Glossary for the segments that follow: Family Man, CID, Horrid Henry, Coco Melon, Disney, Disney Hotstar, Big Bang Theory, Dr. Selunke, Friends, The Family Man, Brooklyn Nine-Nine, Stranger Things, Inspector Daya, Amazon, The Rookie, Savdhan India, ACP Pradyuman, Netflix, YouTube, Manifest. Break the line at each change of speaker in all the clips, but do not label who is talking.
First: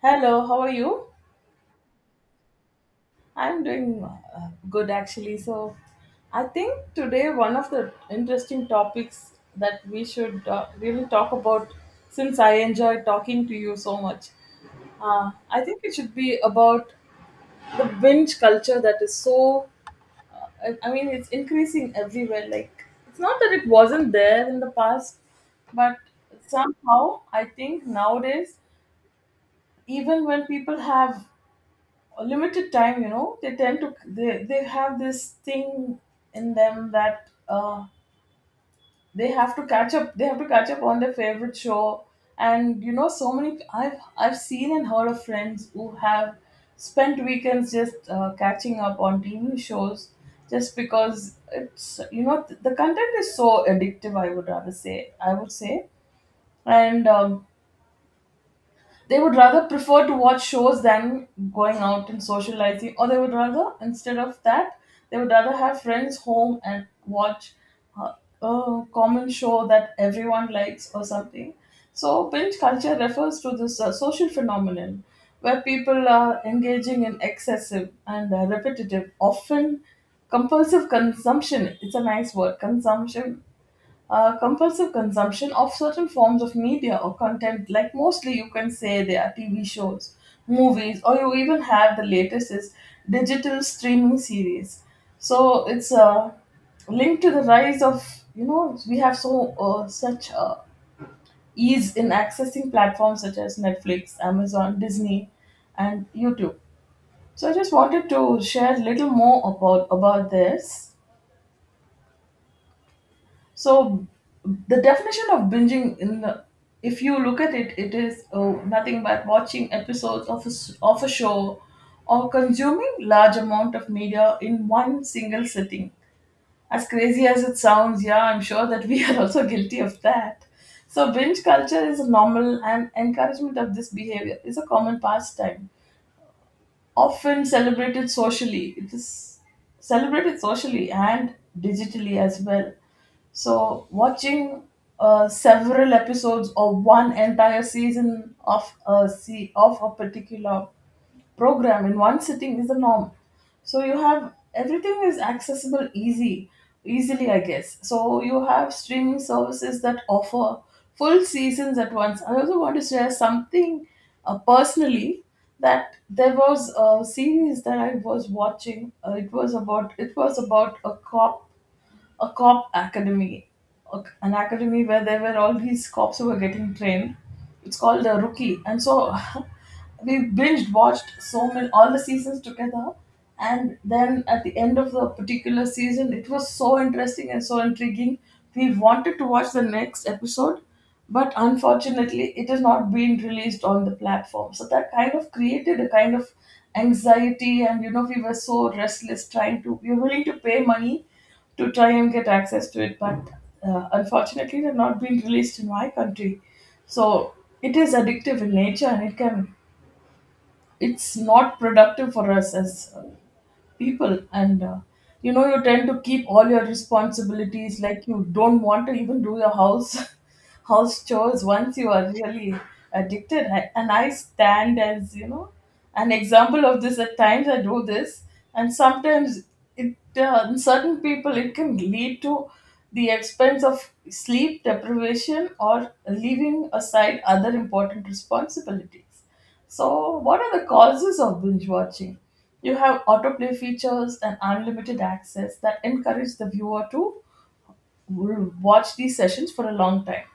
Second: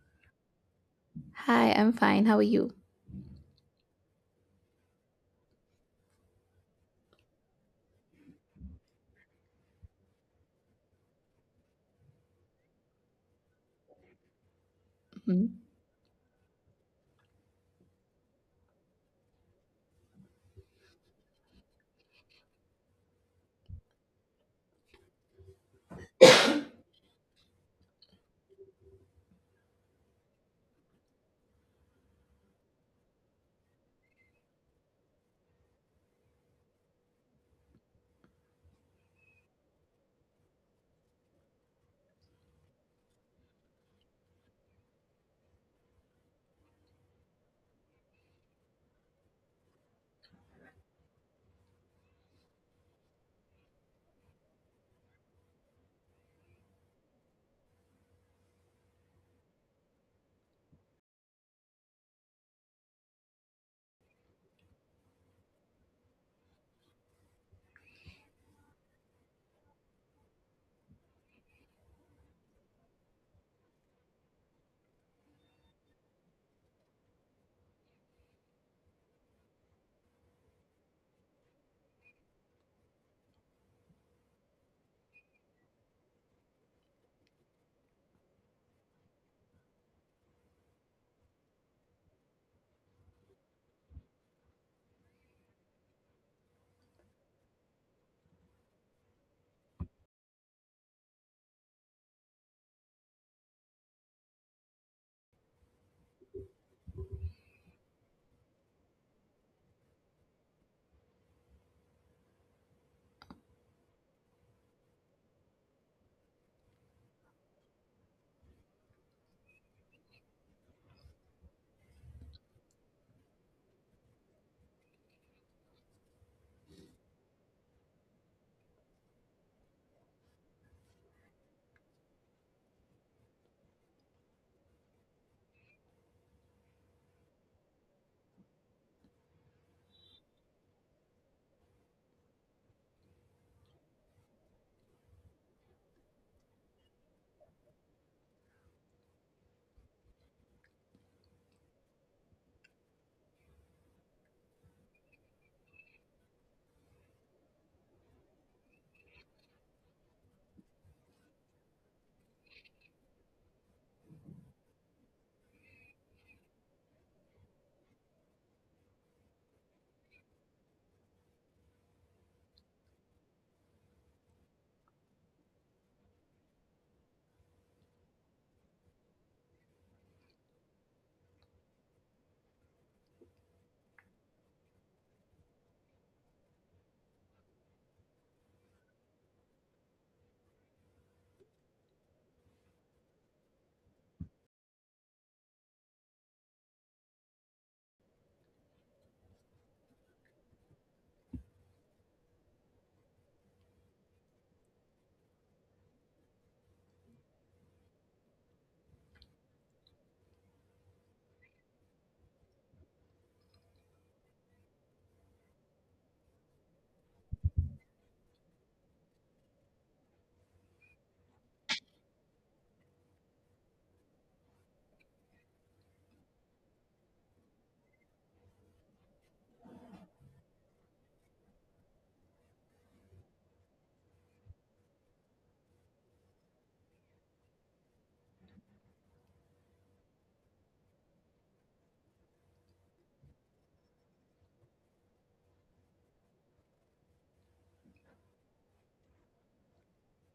Hello, how are you?
Hi, I'm fine. How are you?
I'm doing good actually. So, I think today one of the interesting topics that we should really talk about, since I enjoy talking to you so much,
Mhm.
I think it should be about the binge culture that is so. I mean, it's increasing everywhere. Like, it's not that it wasn't there in the past, but somehow I think nowadays, even when people have a limited time, you know, they tend to they have this thing in them that they have to catch up on their favorite show. And you know, so many I've seen and heard of friends who have spent weekends just catching up on TV shows, just because it's the content is so addictive. I would rather say, I would say. And they would rather prefer to watch shows than going out and socializing, or they would rather, instead of that, they would rather have friends home and watch uh, a common show that everyone likes or something. So, binge culture refers to this social phenomenon where people are engaging in excessive and repetitive, often compulsive consumption. It's a nice word, consumption. Compulsive consumption of certain forms of media or content, like mostly you can say they are TV shows, movies, or you even have the latest is digital streaming series. So it's linked to the rise of, you know, we have such ease in accessing platforms such as Netflix, Amazon, Disney, and YouTube. So I just wanted to share a little more about this. So the definition of binging in the, if you look at it, it is nothing but watching episodes of of a show or consuming large amount of media in one single sitting. As crazy as it sounds, yeah, I'm sure that we are also guilty of that. So binge culture is normal and encouragement of this behavior is a common pastime, often celebrated socially. It is celebrated socially and digitally as well. So, watching several episodes or one entire season of of a particular program in one sitting is the norm. So you have everything is accessible easily, I guess. So you have streaming services that offer full seasons at once. I also want to share something personally, that there was a series that I was watching. It was about a cop, a cop academy, an academy where there were all these cops who were getting trained. It's called the Rookie, and so we binge watched so many, all the seasons together. And then at the end of the particular season, it was so interesting and so intriguing. We wanted to watch the next episode, but unfortunately, it has not been released on the platform. So that kind of created a kind of anxiety, and you know, we were so restless trying to. We were willing to pay money to try and get access to it, but unfortunately, they've not been released in my country. So it is addictive in nature, and it's not productive for us as people. And you know, you tend to keep all your responsibilities, like you don't want to even do your house house chores once you are really addicted. And I stand, as you know, an example of this. At times I do this, and sometimes it, in certain people, it can lead to the expense of sleep deprivation or leaving aside other important responsibilities. So, what are the causes of binge watching? You have autoplay features and unlimited access that encourage the viewer to watch these sessions for a long time.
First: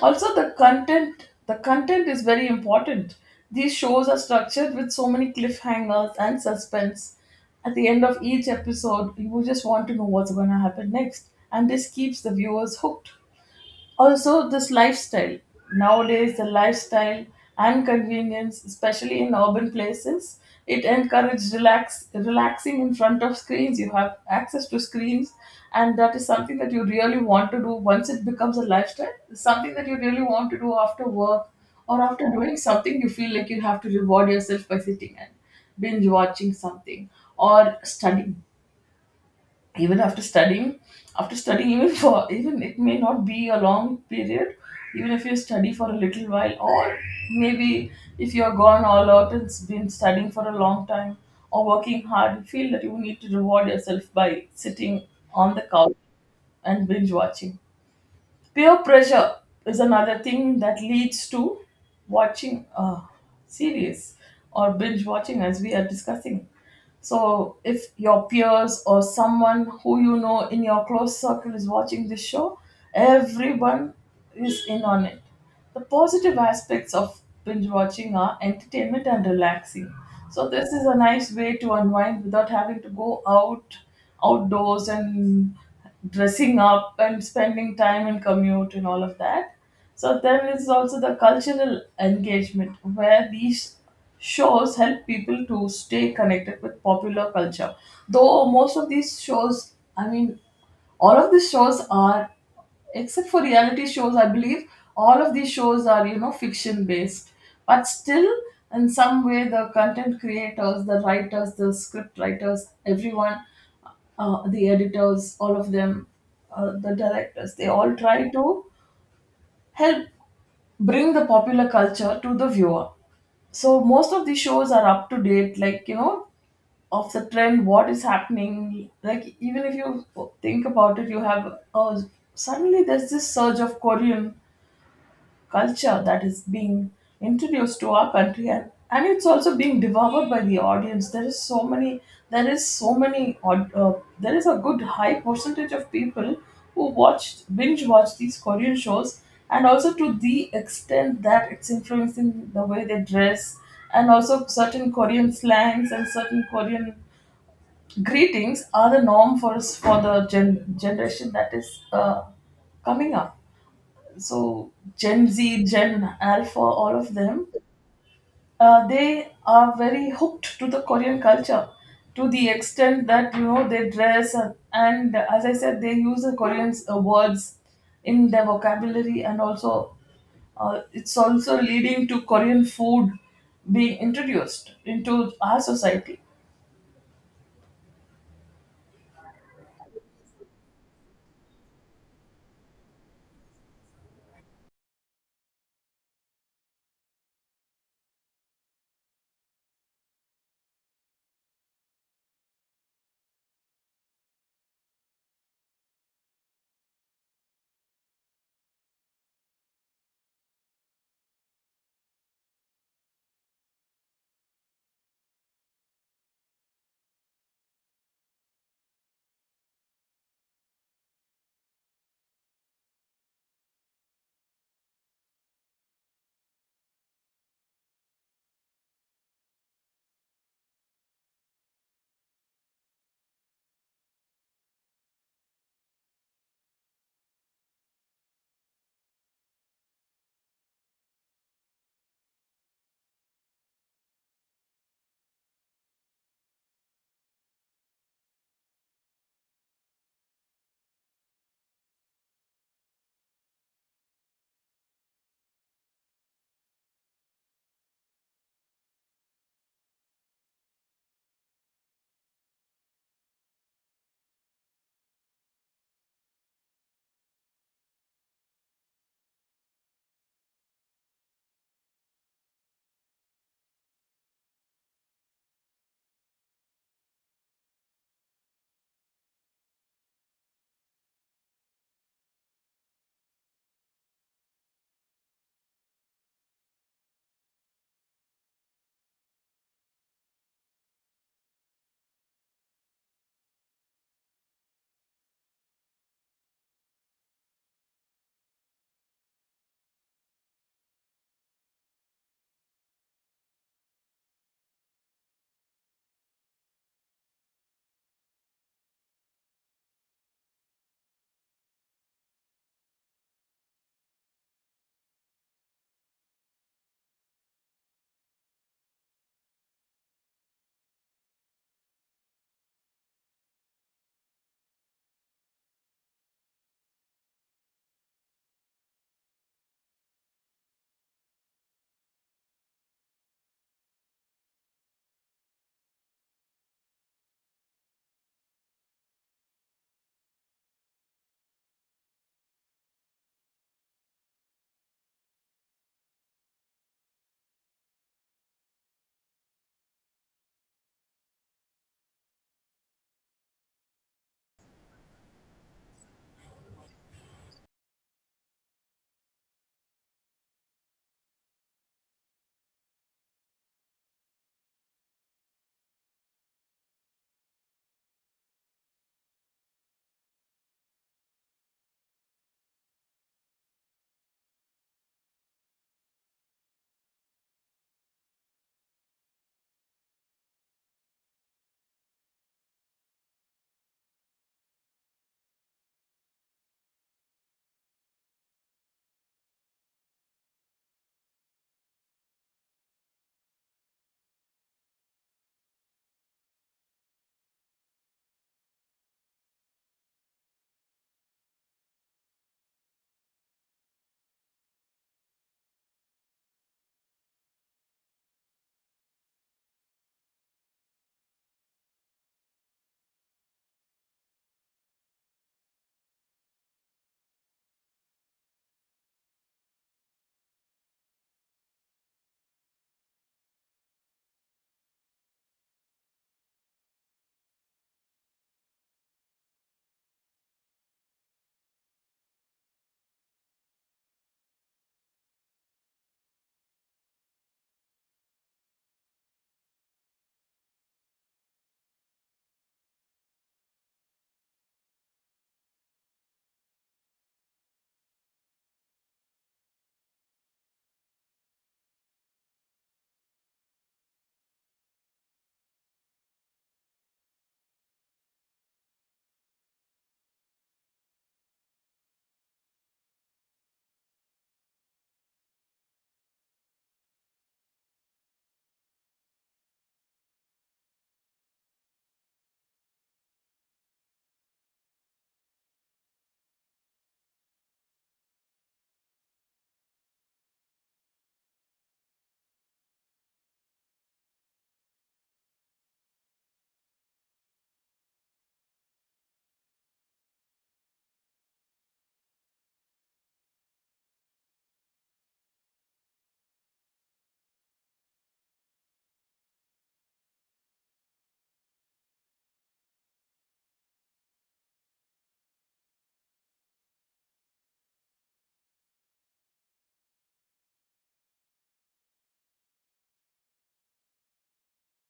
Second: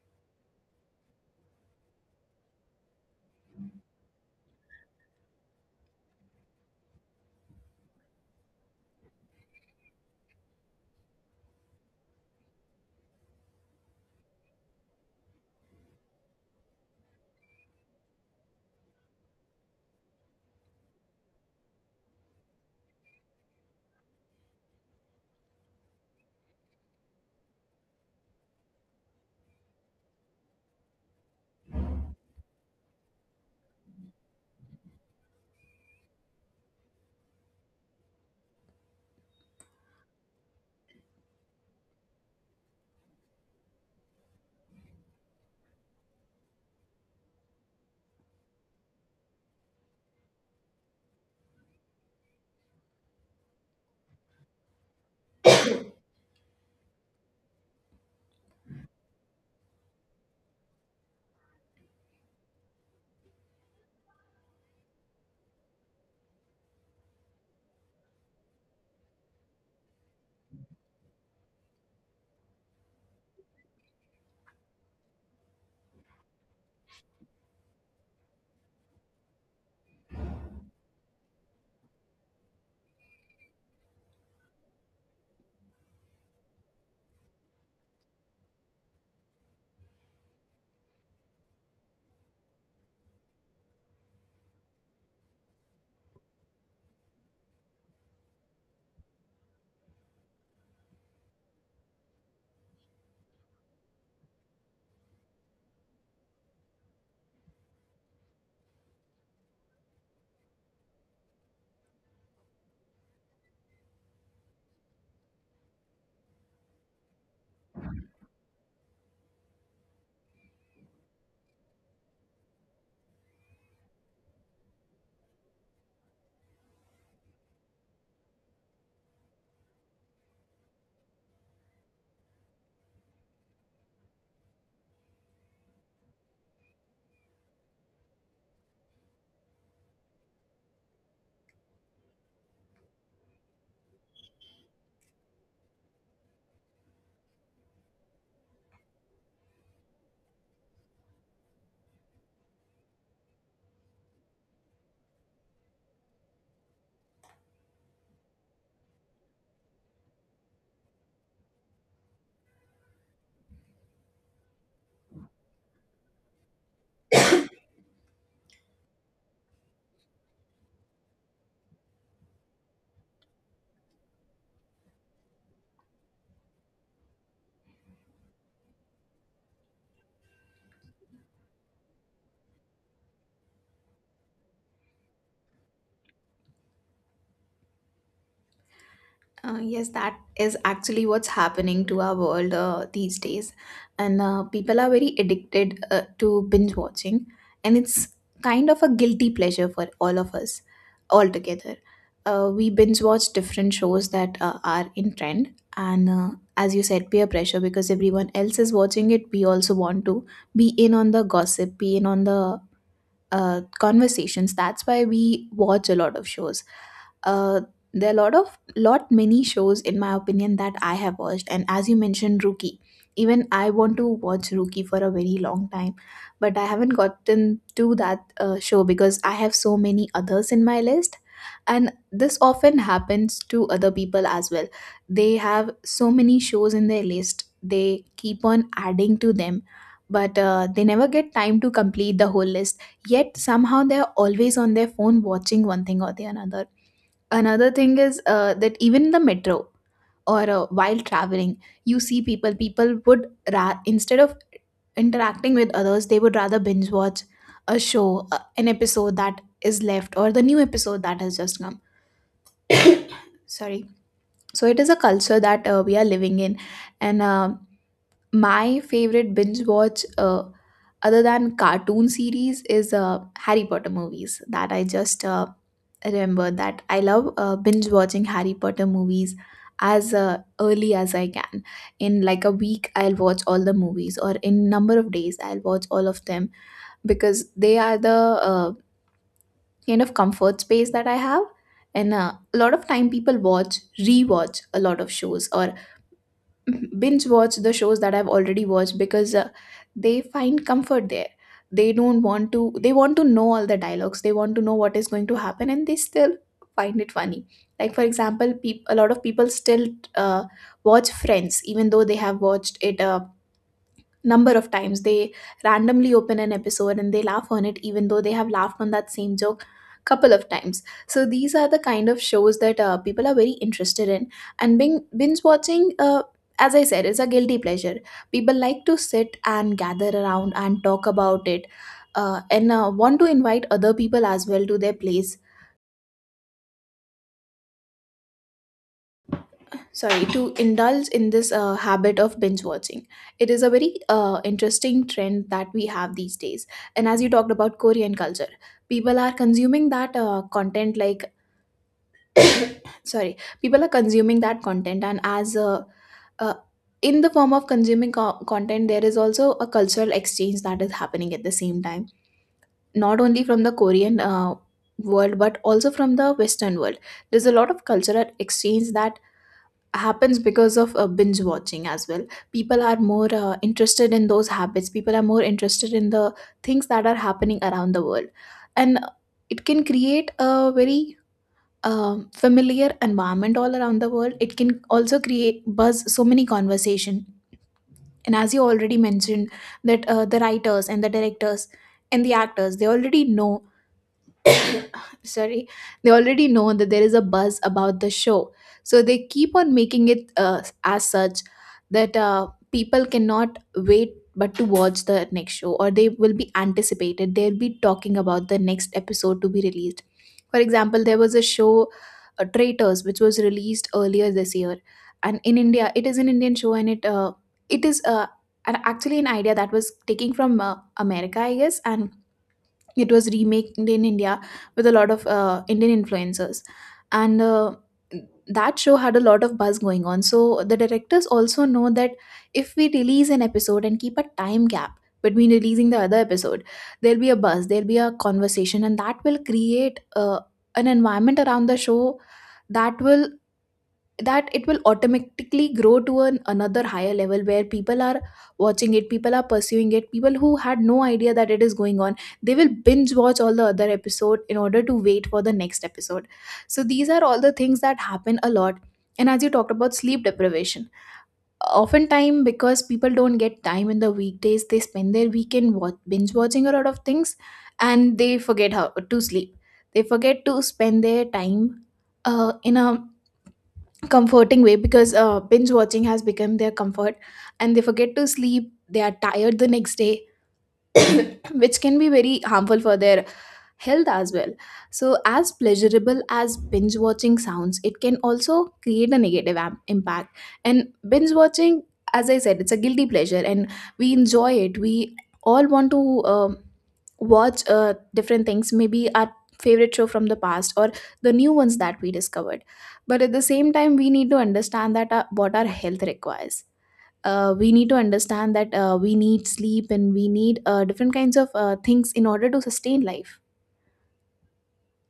Also, the content is very important. These shows are structured with so many cliffhangers and suspense. At the end of each episode, you just want to know what's going to happen next, and this keeps the viewers hooked. Also, this lifestyle. Nowadays, the lifestyle and convenience, especially in urban places, it encourages relaxing in front of screens. You have access to screens, and that is something that you really want to do once it becomes a lifestyle. It's something that you really want to do after work or after doing something. You feel like you have to reward yourself by sitting and binge watching something or studying. Even after studying, even for, even it may not be a long period, even if you study for a little while, or maybe if you are gone all out and been studying for a long time or working hard, you feel that you need to reward yourself by sitting on the couch and binge watching. Peer pressure is another thing that leads to watching series or binge watching, as we are discussing. So, if your peers or someone who you know in your close circle is watching this show, everyone is in on it. The positive aspects of binge watching are entertainment and relaxing. So this is a nice way to unwind without having to go out outdoors and dressing up and spending time in commute and all of that. So there is also the cultural engagement where these shows help people to stay connected with popular culture. Though most of these shows, I mean, all of the shows are, except for reality shows, I believe, all of these shows are, you know, fiction based, but still in some way, the content creators, the writers, the script writers, everyone, the editors, all of them, the directors, they all try to help bring the popular culture to the viewer. So most of these shows are up to date, like, you know, of the trend, what is happening. Like, even if you think about it, you have, suddenly there's this surge of Korean culture that is being introduced to our country. And and it's also being devoured by the audience. There is so many there is a good high percentage of people who watch, binge watch these Korean shows, and also to the extent that it's influencing the way they dress, and also certain Korean slangs and certain Korean greetings are the norm for us, for the generation that is coming up. So Gen Z, Gen Alpha, all of them, they are very hooked to the Korean culture, to the extent that, you know, they dress and, as I said, they use the Korean words in their vocabulary. And also, it's also leading to Korean food being introduced into our society.
Yes, that is actually what's happening to our world these days. And people are very addicted to binge watching. And it's kind of a guilty pleasure for all of us altogether. We binge watch different shows that are in trend. And as you said, peer pressure because everyone else is watching it. We also want to be in on the gossip, be in on the conversations. That's why we watch a lot of shows. Uh, there are a lot of lot many shows in my opinion that I have watched, and as you mentioned, Rookie. Even I want to watch Rookie for a very long time, but I haven't gotten to that show because I have so many others in my list, and this often happens to other people as well. They have so many shows in their list, they keep on adding to them, but they never get time to complete the whole list. Yet somehow they're always on their phone watching one thing or the another. Another thing is that even in the metro or while traveling, you see people would instead of interacting with others, they would rather binge watch a show, an episode that is left or the new episode that has just come. Sorry, so it is a culture that we are living in. And my favorite binge watch, other than cartoon series, is Harry Potter movies, that I just remember that I love binge watching Harry Potter movies as early as I can. In like a week I'll watch all the movies, or in number of days I'll watch all of them, because they are the kind of comfort space that I have. And a lot of time people rewatch a lot of shows, or binge watch the shows that I've already watched, because they find comfort there. They don't want to, they want to know all the dialogues, they want to know what is going to happen, and they still find it funny. Like, for example, a lot of people still uh, watch Friends, even though they have watched it. Number of times they randomly open an episode and they laugh on it even though they have laughed on that same joke couple of times. So these are the kind of shows that people are very interested in. And binge watching, as I said, is a guilty pleasure. People like to sit and gather around and talk about it, and want to invite other people as well to their place. Sorry, to indulge in this habit of binge watching. It is a very interesting trend that we have these days. And as you talked about Korean culture, people are consuming that content like, sorry, people are consuming that content. And as uh, in the form of consuming content, there is also a cultural exchange that is happening at the same time, not only from the Korean world but also from the Western world. There's a lot of cultural exchange that happens because of binge watching as well. People are more interested in those habits, people are more interested in the things that are happening around the world. And it can create a very familiar environment all around the world. It can also create buzz, so many conversation. And as you already mentioned, that the writers and the directors and the actors, they already know, sorry, they already know that there is a buzz about the show. So they keep on making it as such, that people cannot wait but to watch the next show, or they will be anticipated, they'll be talking about the next episode to be released. For example, there was a show, Traitors, which was released earlier this year. And in India, it is an Indian show, and it it is uh, actually an idea that was taken from America, I guess, and it was remade in India with a lot of Indian influencers. And that show had a lot of buzz going on. So the directors also know that if we release an episode and keep a time gap between releasing the other episode, there'll be a buzz, there'll be a conversation, and that will create an environment around the show that will, that it will automatically grow to another higher level where people are watching it, people are pursuing it, people who had no idea that it is going on, they will binge watch all the other episode in order to wait for the next episode. So these are all the things that happen a lot. And as you talked about sleep deprivation, oftentimes because people don't get time in the weekdays, they spend their weekend binge watching a lot of things, and they forget how to sleep. They forget to spend their time in a comforting way, because binge watching has become their comfort, and they forget to sleep, they are tired the next day, which can be very harmful for their health as well. So, as pleasurable as binge watching sounds, it can also create a negative impact. And binge watching, as I said, it's a guilty pleasure, and we enjoy it. We all want to watch different things, maybe our favorite show from the past or the new ones that we discovered. But at the same time, we need to understand that what our health requires. We need to understand that we need sleep and we need different kinds of things in order to sustain life.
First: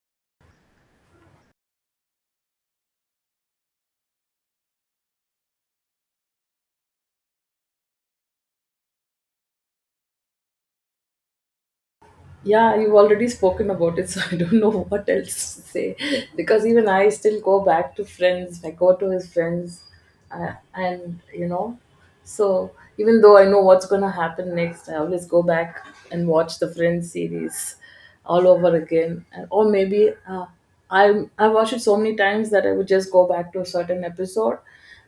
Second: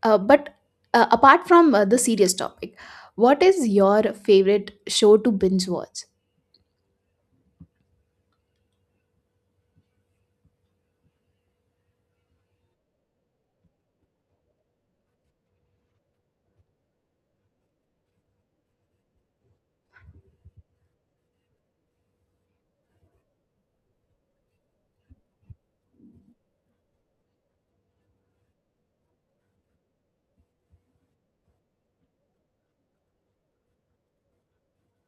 But apart from the serious topic, what is your favorite show to binge watch?
Yeah, you've already spoken about it, so I don't know what else to say. Because even I still go back to friends, I go to his friends, and you know, so even though I know what's going to happen next, I always go back and watch the Friends series all over again. And, or maybe I watched it so many times that I would just go back to a certain episode.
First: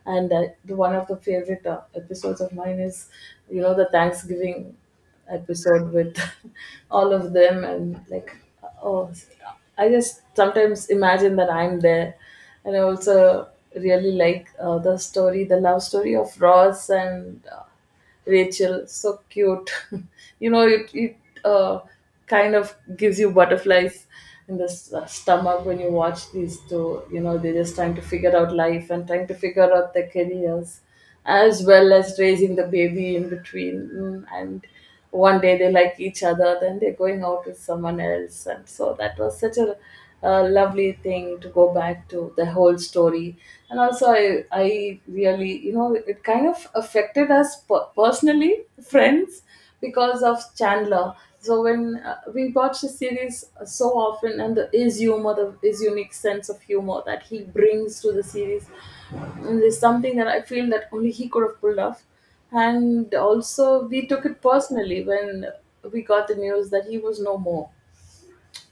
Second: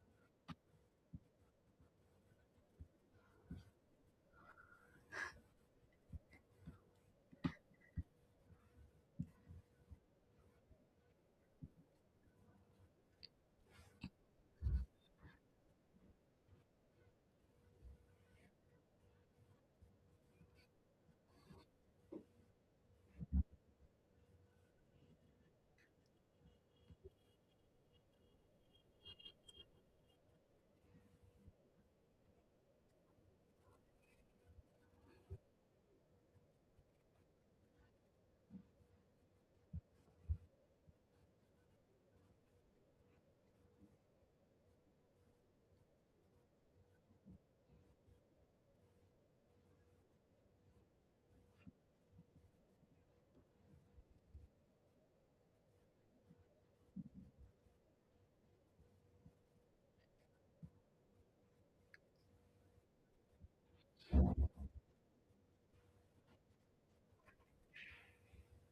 And one of the favorite episodes of mine is, you know, the Thanksgiving episode with all of them. And like, oh, I just sometimes imagine that I'm there. And I also really like the story, the love story of Ross and Rachel. So cute. You know, it uh, kind of gives you butterflies in the stomach when you watch these two. You know, they're just trying to figure out life and trying to figure out their careers, as well as raising the baby in between. Mm, and one day they like each other, then they're going out with someone else. And so that was such a, uh, lovely thing, to go back to the whole story. And also I really, you know, it kind of affected us personally, Friends, because of Chandler. So when we watch the series so often, and his humor, his unique sense of humor that he brings to the series, and it's something that I feel that only he could have pulled off. And also, we took it personally when we got the news that he was no more.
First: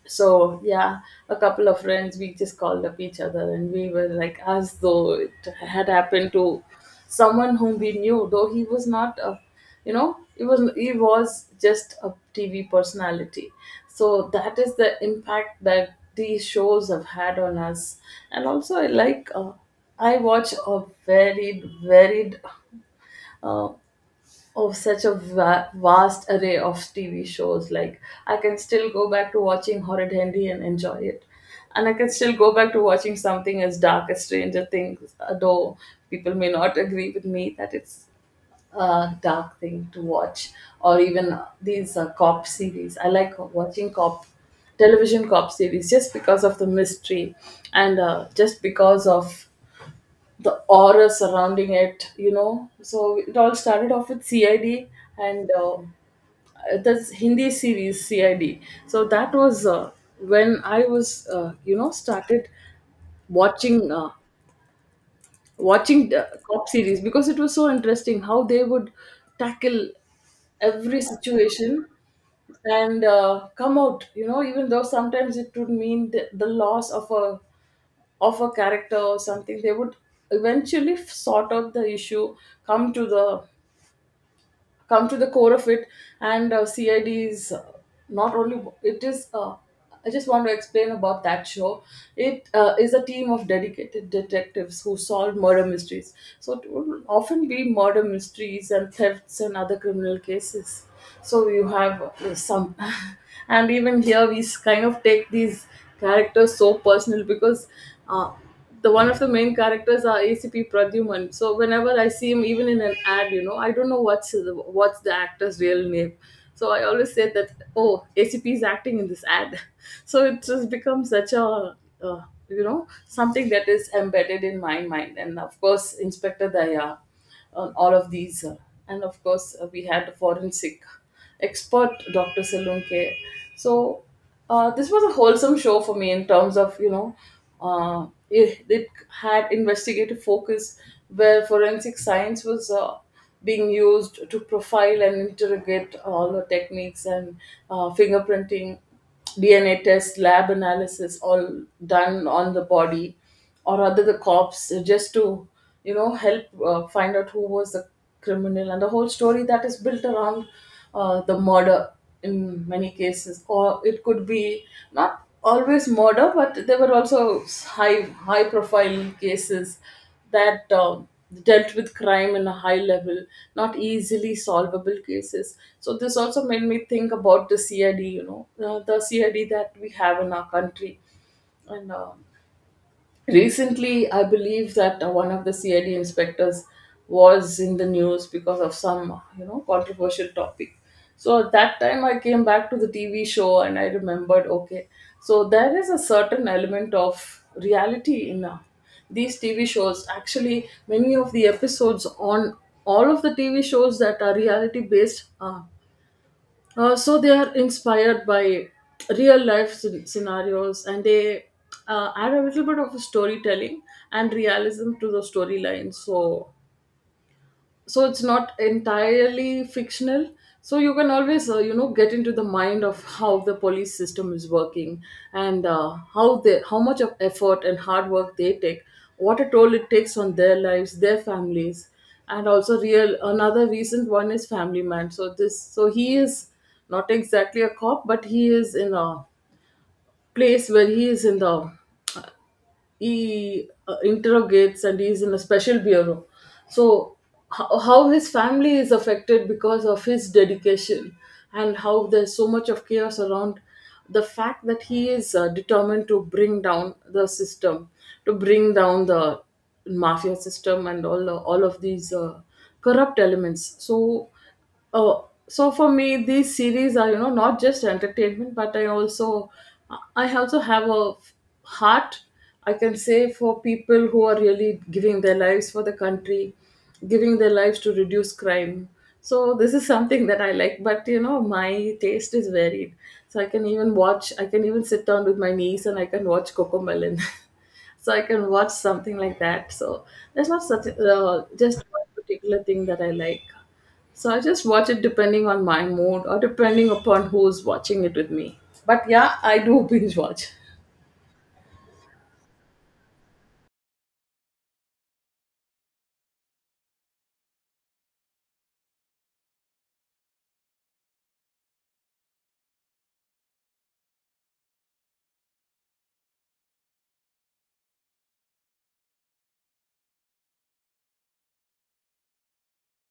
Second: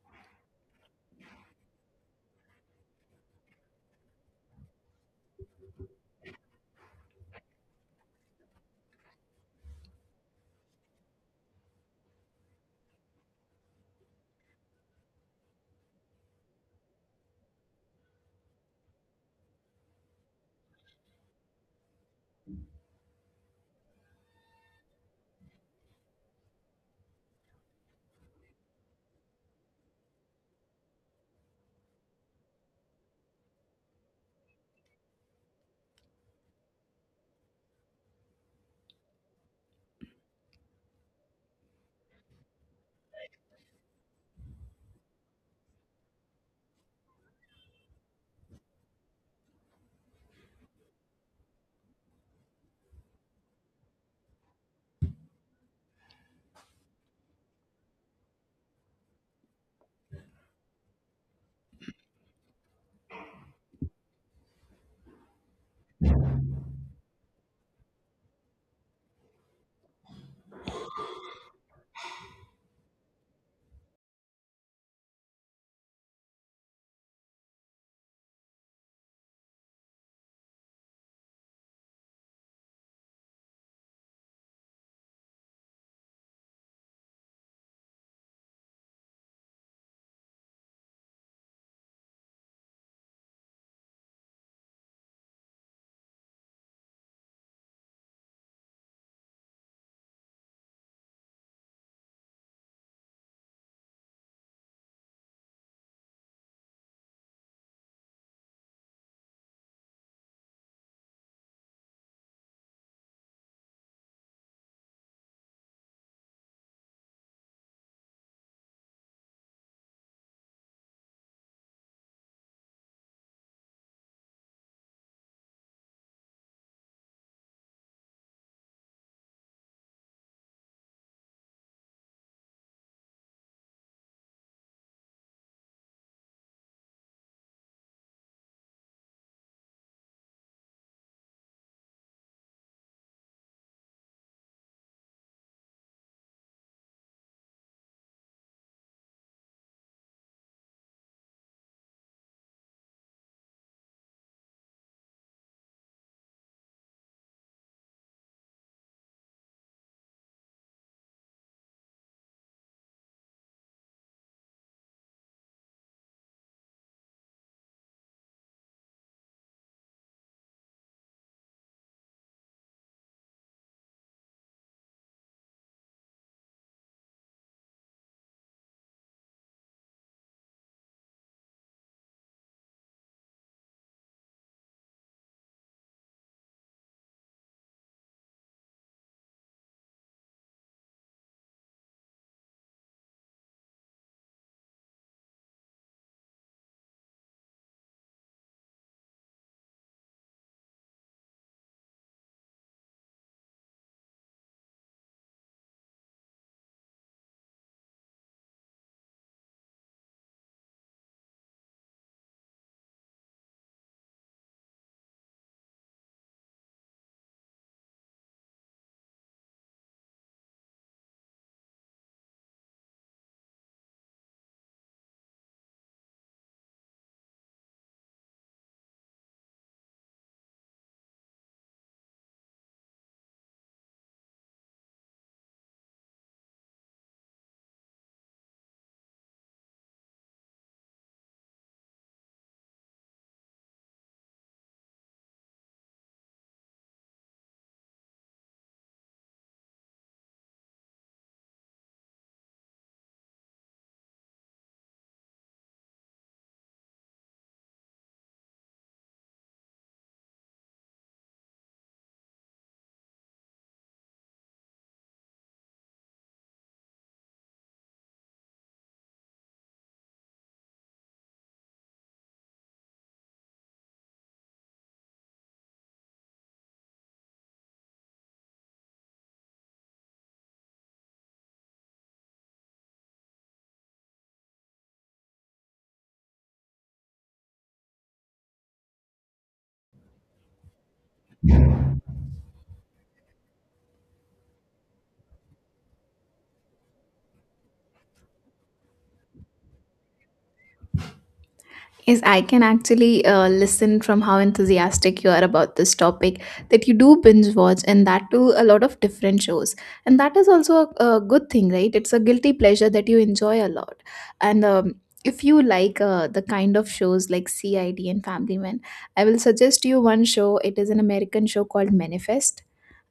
So yeah, a couple of friends, we just called up each other, and we were like, as though it had happened to someone whom we knew, though he was not a, you know, he was, he was just a TV personality. So that is the impact that these shows have had on us. And also I like, I watch a varied uh, Oh, such a vast array of TV shows. Like, I can still go back to watching Horrid Henry and enjoy it. And I can still go back to watching something as dark as Stranger Things, although people may not agree with me that it's a dark thing to watch. Or even these cop series. I like watching cop series just because of the mystery and just because of the aura surrounding it, you know. So it all started off with CID and this Hindi series CID. So that was when I was, started watching uh, watching the cop series because it was so interesting how they would tackle every situation and come out, you know, even though sometimes it would mean the loss of a character or something. They would eventually sort out the issue, come to the come to the core of it. And uh, cid is not only it is I just want to explain about that show. It is a team of dedicated detectives who solve murder mysteries, so it will often be murder mysteries and thefts and other criminal cases. So you have some and even here we kind of take these characters so personal because uh, the one of the main characters are ACP Pradyuman. So whenever I see him, even in an ad, you know, I don't know what's the actor's real name. So I always say that, oh, ACP is acting in this ad. So it just becomes such a uh, you know, something that is embedded in my mind. And of course, Inspector Daya on all of these. And of course, we had a forensic expert, Dr. Selunke. So this was a wholesome show for me in terms of, you know, it had investigative focus where forensic science was being used to profile and interrogate all the techniques and fingerprinting, DNA test, lab analysis, all done on the body, or rather the cops, just to, you know, help find out who was the criminal, and the whole story that is built around the murder in many cases. Or it could be not always murder, but there were also high high profile cases that dealt with crime in a high level, not easily solvable cases. So this also made me think about the CID, you know, the CID that we have in our country. And recently I believe that one of the CID inspectors was in the news because of some, you know, controversial topic. So at that time I came back to the TV show and I remembered, okay, so there is a certain element of reality in these TV shows. Actually, many of the episodes on all of the TV shows that are reality based, so they are inspired by real life scenarios and they add a little bit of storytelling and realism to the storyline. So so it's not entirely fictional, so you can always get into the mind of how the police system is working, and how they how much of effort and hard work they take, what a toll it takes on their lives, their families. And also real another recent one is Family Man. So this so he is not exactly a cop, but he is in a place where he is in the he interrogates and he's in a special bureau. So, how his family is affected because of his dedication, and how there's so much of chaos around the fact that he is determined to bring down the system, to bring down the mafia system and all of these corrupt elements. So oh, so for me, these series are, you know, not just entertainment, but I also have a heart, I can say, for people who are really giving their lives for the country, giving their lives to reduce crime. So this is something that I like. But you know, my taste is varied. So I can even watch. I can even sit down with my niece and I can watch Coco Melon. So I can watch something like that. So there's not such just one particular thing that I like. So I just watch it depending on my mood or depending upon who's watching it with me. But yeah, I do binge watch.
Yes, I can actually listen from how enthusiastic you are about this topic, that you do binge watch, and that too a lot of different shows. And that is also a good thing, right? It's a guilty pleasure that you enjoy a lot. And if you like the kind of shows like CID and Family Man, I will suggest you one show. It is an American show called Manifest.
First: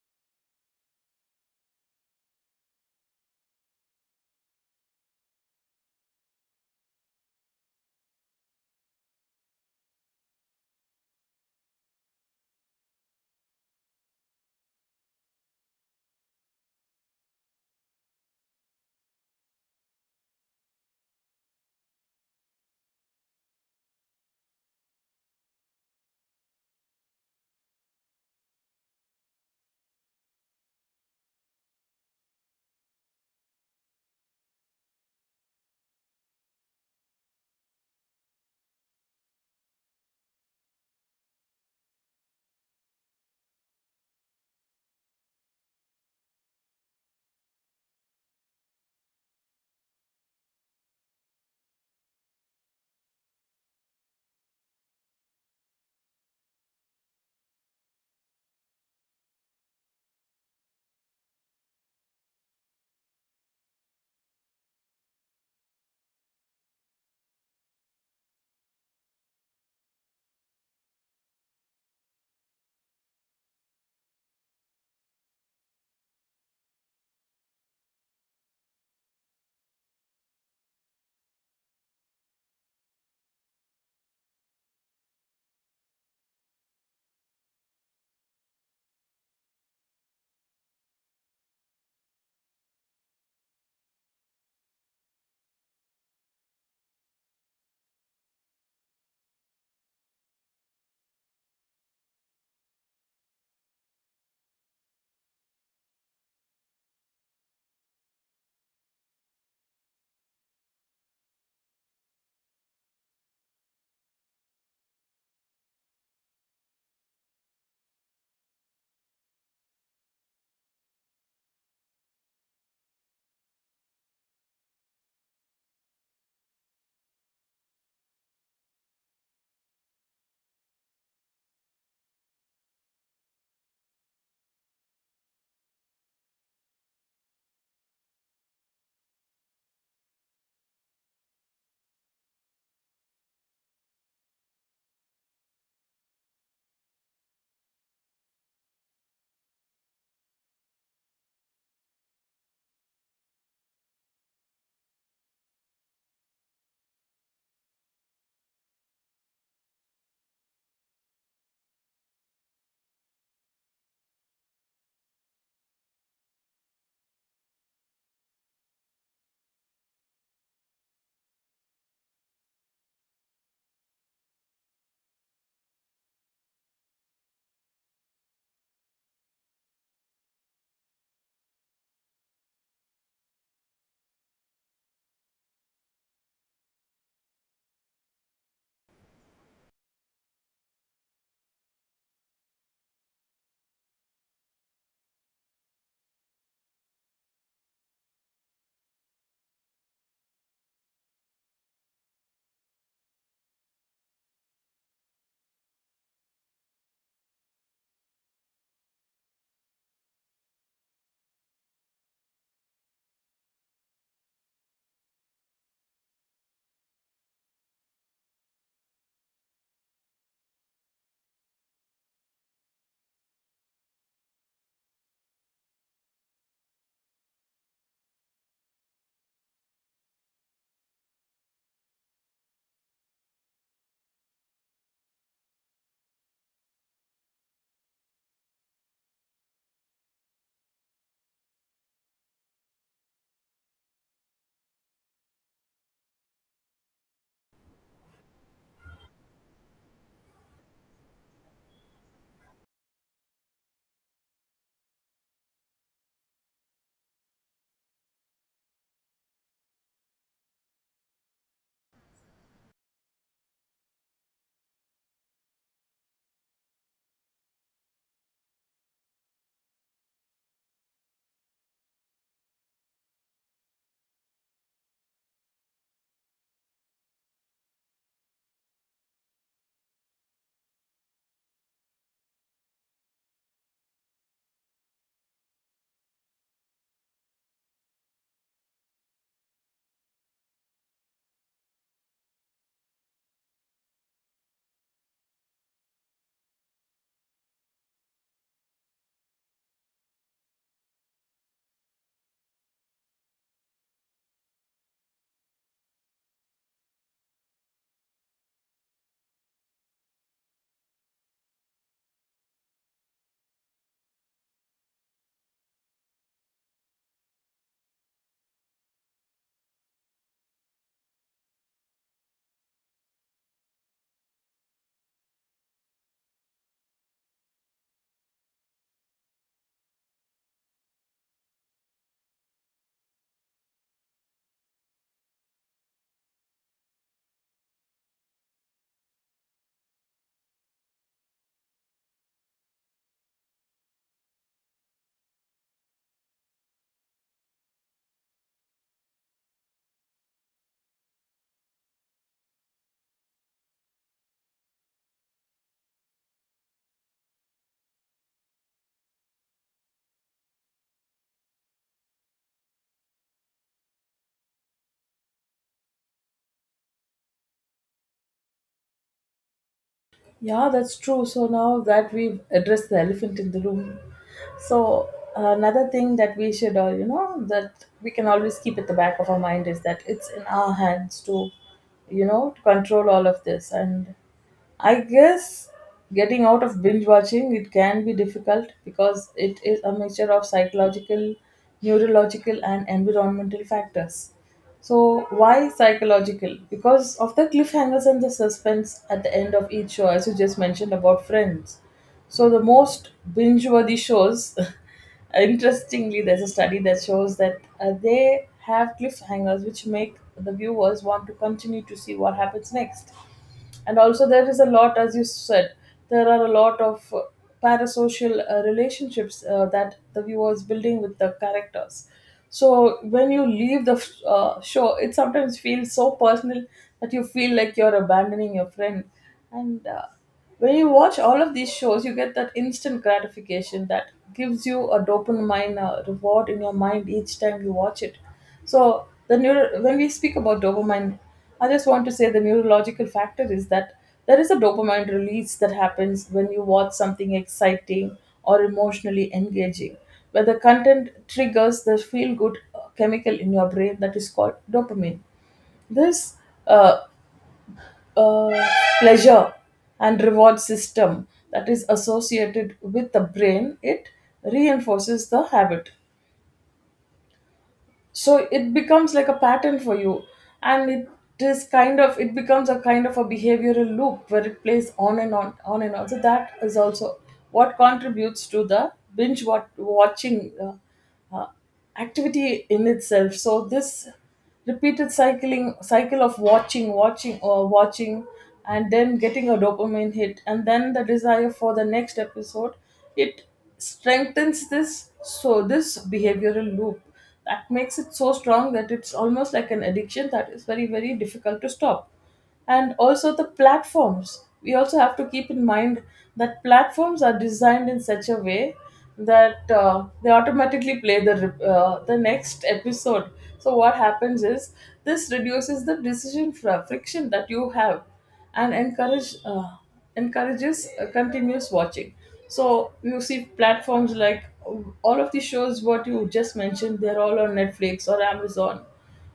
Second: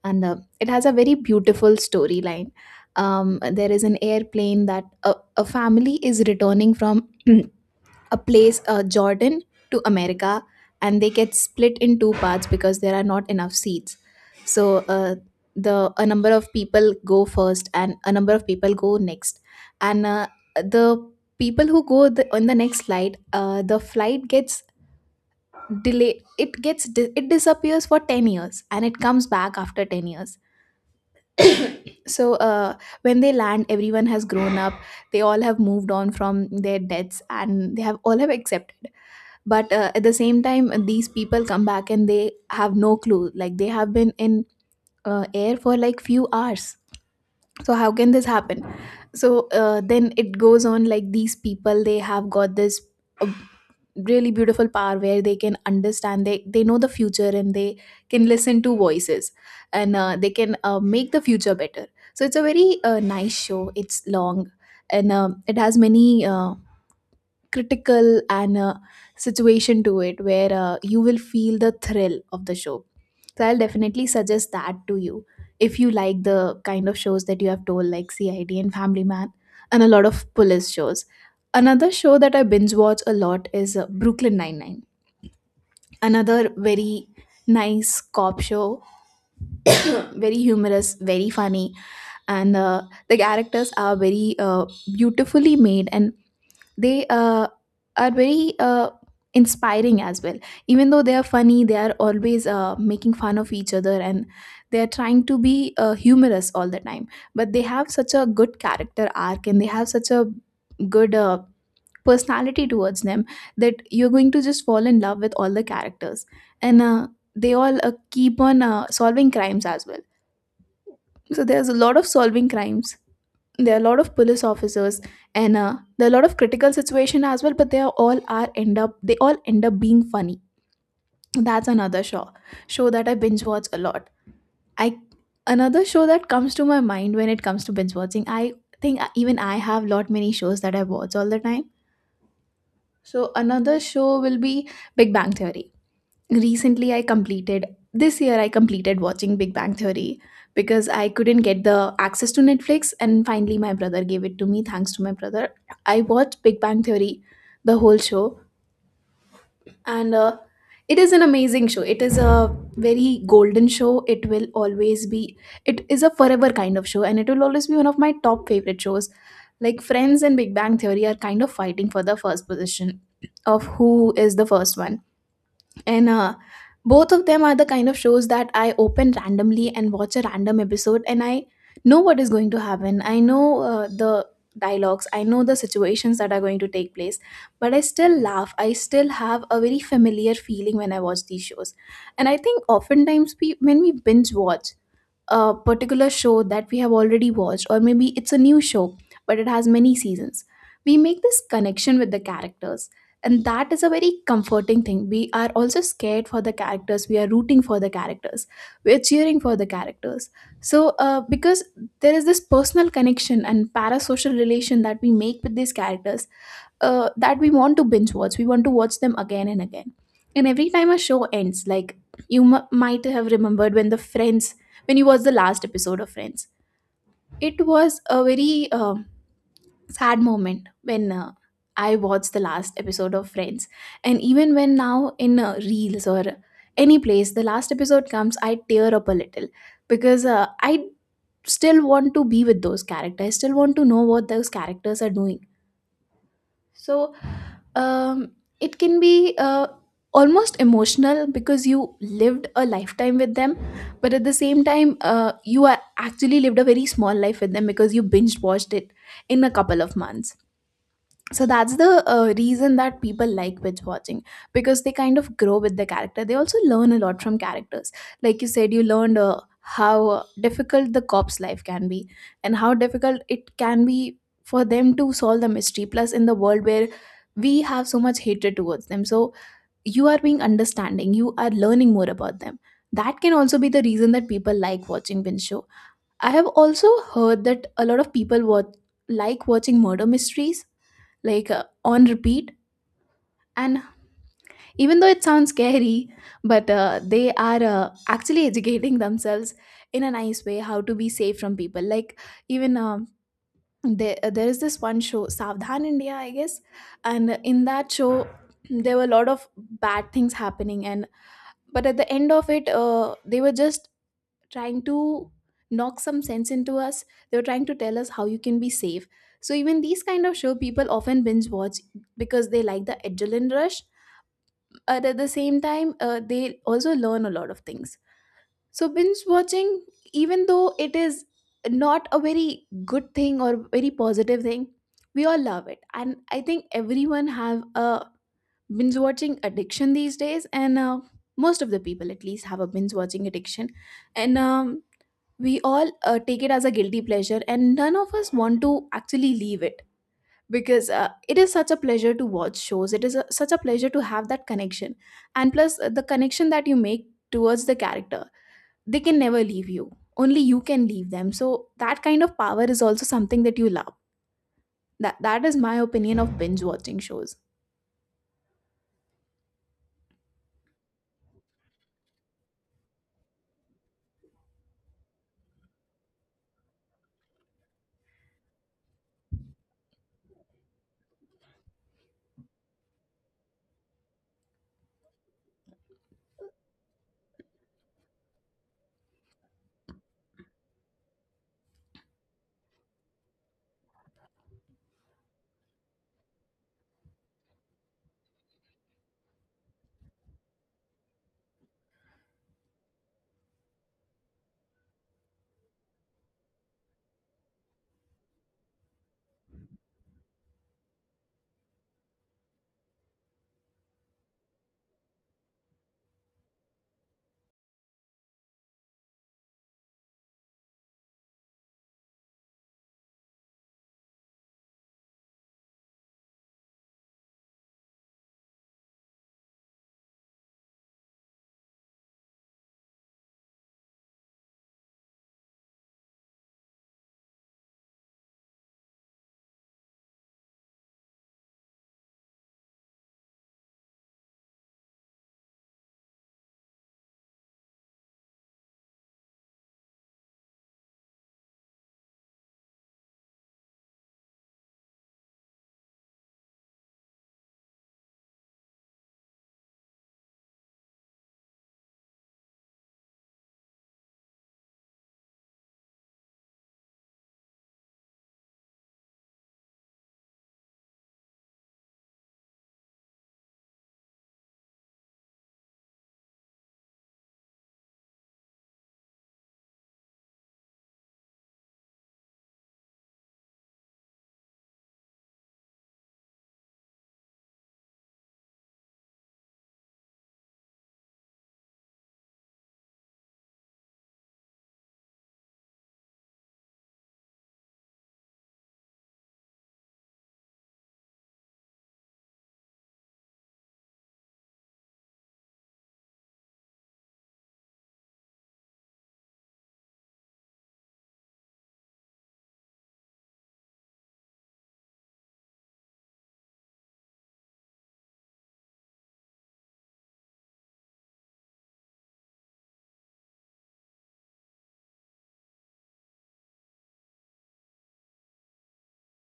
And it has a very beautiful storyline. There is an airplane that a family is returning from a place, Jordan, to America, and they get split in two parts because there are not enough seats. So the a number of people go first, and a number of people go next, and the people who go on the next flight, the flight gets delayed. It gets it disappears for 10 years, and it comes back after 10 years. So when they land, everyone has grown up, they all have moved on from their deaths, and they have all have accepted. But at the same time, these people come back and they have no clue, like they have been in air for like few hours. So how can this happen? So then it goes on, like these people, they have got this uh, really beautiful power where they can understand, they know the future, and they can listen to voices, and they can make the future better. So it's a very nice show, it's long, and it has many critical and situation to it where you will feel the thrill of the show. So I'll definitely suggest that to you if you like the kind of shows that you have told, like CID and Family Man, and a lot of police shows. Another show that I binge watch a lot is Brooklyn Nine-Nine. Another very nice cop show, very humorous, very funny, and the characters are very beautifully made and they are very inspiring as well. Even though they are funny, they are always making fun of each other, and they are trying to be humorous all the time, but they have such a good character arc and they have such a good personality towards them that you're going to just fall in love with all the characters. And uh, they all uh, keep on solving crimes as well. So there's a lot of solving crimes, there are a lot of police officers, and there are a lot of critical situation as well, but they are all are end up they all end up being funny. That's another show that I binge watch a lot. I Another show that comes to my mind when it comes to binge watching, I think even I have lot many shows that I watch all the time. So another show will be Big Bang Theory. Recently I completed This year I completed watching Big Bang Theory, because I couldn't get the access to Netflix and finally my brother gave it to me. Thanks to my brother, I watched Big Bang Theory, the whole show. And It is an amazing show, it is a very golden show, it will always be. It is a forever kind of show and it will always be one of my top favorite shows. Like Friends and Big Bang Theory are kind of fighting for the first position, of who is the first one. And Both of them are the kind of shows that I open randomly and watch a random episode, and I know what is going to happen. I know the dialogues, I know the situations that are going to take place, but I still laugh, I still have a very familiar feeling when I watch these shows. And I think oftentimes we, when we binge watch a particular show that we have already watched, or maybe it's a new show, but it has many seasons. We make this connection with the characters, and that is a very comforting thing. We are also scared for the characters, we are rooting for the characters, we are cheering for the characters. So because there is this personal connection and parasocial relation that we make with these characters, that we want to binge watch. We want to watch them again and again. And every time a show ends, like might have remembered when the Friends, when you watched the last episode of Friends, it was a very sad moment when I watched the last episode of Friends. And even when now in Reels or any place, the last episode comes, I tear up a little because I still want to be with those characters. I still want to know what those characters are doing. So um, it can be almost emotional because you lived a lifetime with them, but at the same time, you are actually lived a very small life with them because you binge watched it in a couple of months. So that's the reason that people like binge watching, because they kind of grow with the character. They also learn a lot from characters, like you said you learned how difficult the cop's life can be, and how difficult it can be for them to solve the mystery, plus in the world where we have so much hatred towards them. So you are being understanding, you are learning more about them. That can also be the reason that people like watching binge show. I have also heard that a lot of people watch, like watching murder mysteries, like on repeat. And even though it sounds scary, but they are actually educating themselves in a nice way how to be safe from people. Like even there is this one show Savdhan India, I guess, and in that show there were a lot of bad things happening, and but at the end of it they were just trying to knock some sense into us. They were trying to tell us how you can be safe. So even these kind of show people often binge watch, because they like the adrenaline rush, and at the same time they also learn a lot of things. So binge watching, even though it is not a very good thing or very positive thing, we all love it. And I think everyone have a binge watching addiction these days, and most of the people at least have a binge watching addiction. And we all take it as a guilty pleasure and none of us want to actually leave it, because it is such a pleasure to watch shows. Such a pleasure to have that connection, and plus the connection that you make towards the character, they can never leave you. Only you can leave them, so that kind of power is also something that you love. That is my opinion of binge watching shows.
Yeah, that's true. So now that we've addressed the elephant in the room, so another thing that we should, that we can always keep at the back of our mind is that it's in our hands to, you know, to control all of this. And I guess getting out of binge watching, it can be difficult because it is a mixture of psychological, neurological, and environmental factors. So why psychological? Because of the cliffhangers and the suspense at the end of each show, as you just mentioned about Friends. So the most binge-worthy shows interestingly, there's a study that shows that they have cliffhangers which make the viewers want to continue to see what happens next. And also, there is a lot, as you said, there are a lot of parasocial relationships that the viewer is building with the characters. So when you leave the show, it sometimes feels so personal that you feel like you're abandoning your friend. And when you watch all of these shows, you get that instant gratification that gives you a dopamine reward in your mind each time you watch it. So the when we speak about dopamine, I just want to say the neurological factor is that there is a dopamine release that happens when you watch something exciting or emotionally engaging, where the content triggers the feel-good chemical in your brain that is called dopamine. This uh, uh, pleasure and reward system that is associated with the brain, it reinforces the habit. So it becomes like a pattern for you, and it is kind of it becomes a kind of a behavioral loop where it plays on and on on and on. So that is also what contributes to the binge watching activity in itself. So this repeated cycling cycle of watching watching or watching and then getting a dopamine hit and then the desire for the next episode, it strengthens this. So this behavioral loop that makes it so strong that it's almost like an addiction that is very very difficult to stop. And also the platforms, we also have to keep in mind that platforms are designed in such a way that they automatically play the the next episode. So what happens is this reduces the decision friction that you have and encourages continuous watching. So you see platforms like all of the shows what you just mentioned, they're all on Netflix or Amazon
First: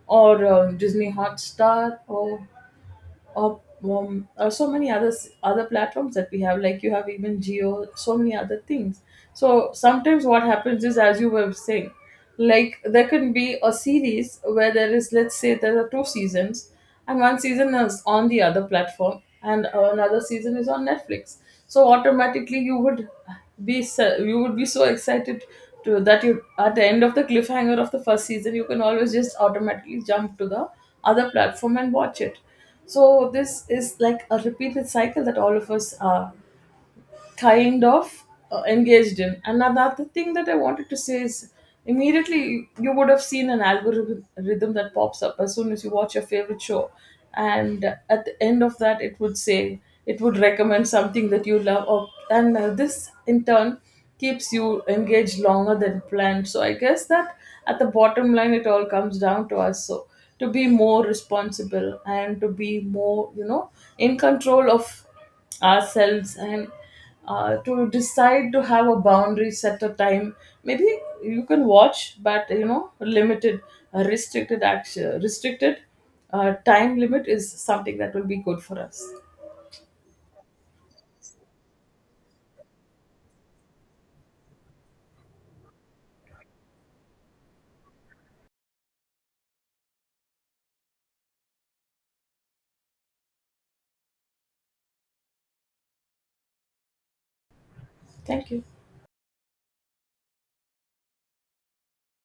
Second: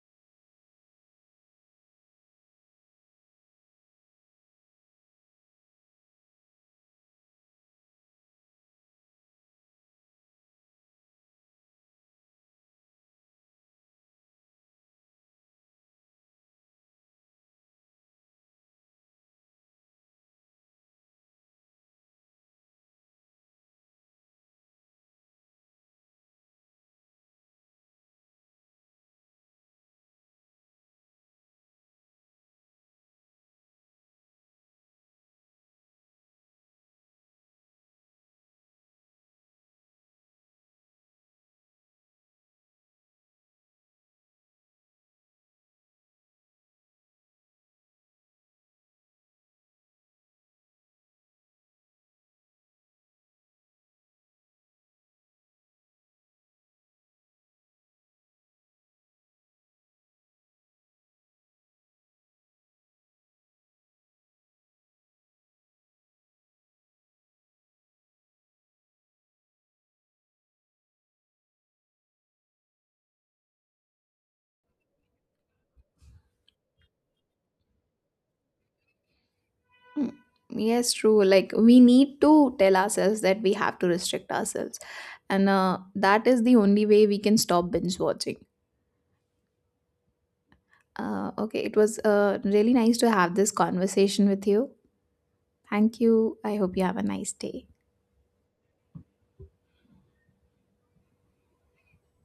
or Disney Hotstar or or so many other platforms that we have, like you have even Geo, so many other things. So sometimes what happens is, as you were saying, like there can be a series where there is, let's say, there are two seasons and one season is on the other platform and another season is on Netflix. So automatically you would be you would be so excited to that you at the end of the cliffhanger of the first season, you can always just automatically jump to the other platform and watch it. So this is like a repeated cycle that all of us kind of engaged in. And another thing that I wanted to say is immediately you would have seen an algorithm rhythm that pops up as soon as you watch your favorite show. And at the end of that, it would say, it would recommend something that you love. Or, and this in turn keeps you engaged longer than planned. So I guess that at the bottom line, it all comes down to us. So to be more responsible and to be more, you know, in control of ourselves, and to decide to have a boundary, set a time, maybe you can watch, but you know, limited, restricted time limit is something that will be good for us.
Mm, yes, true. Like we need to tell ourselves that we have to restrict ourselves, and that is the only way we can stop binge watching. Okay, it was really nice to have this conversation with you. Thank you. I hope you have a nice day.
Thank you.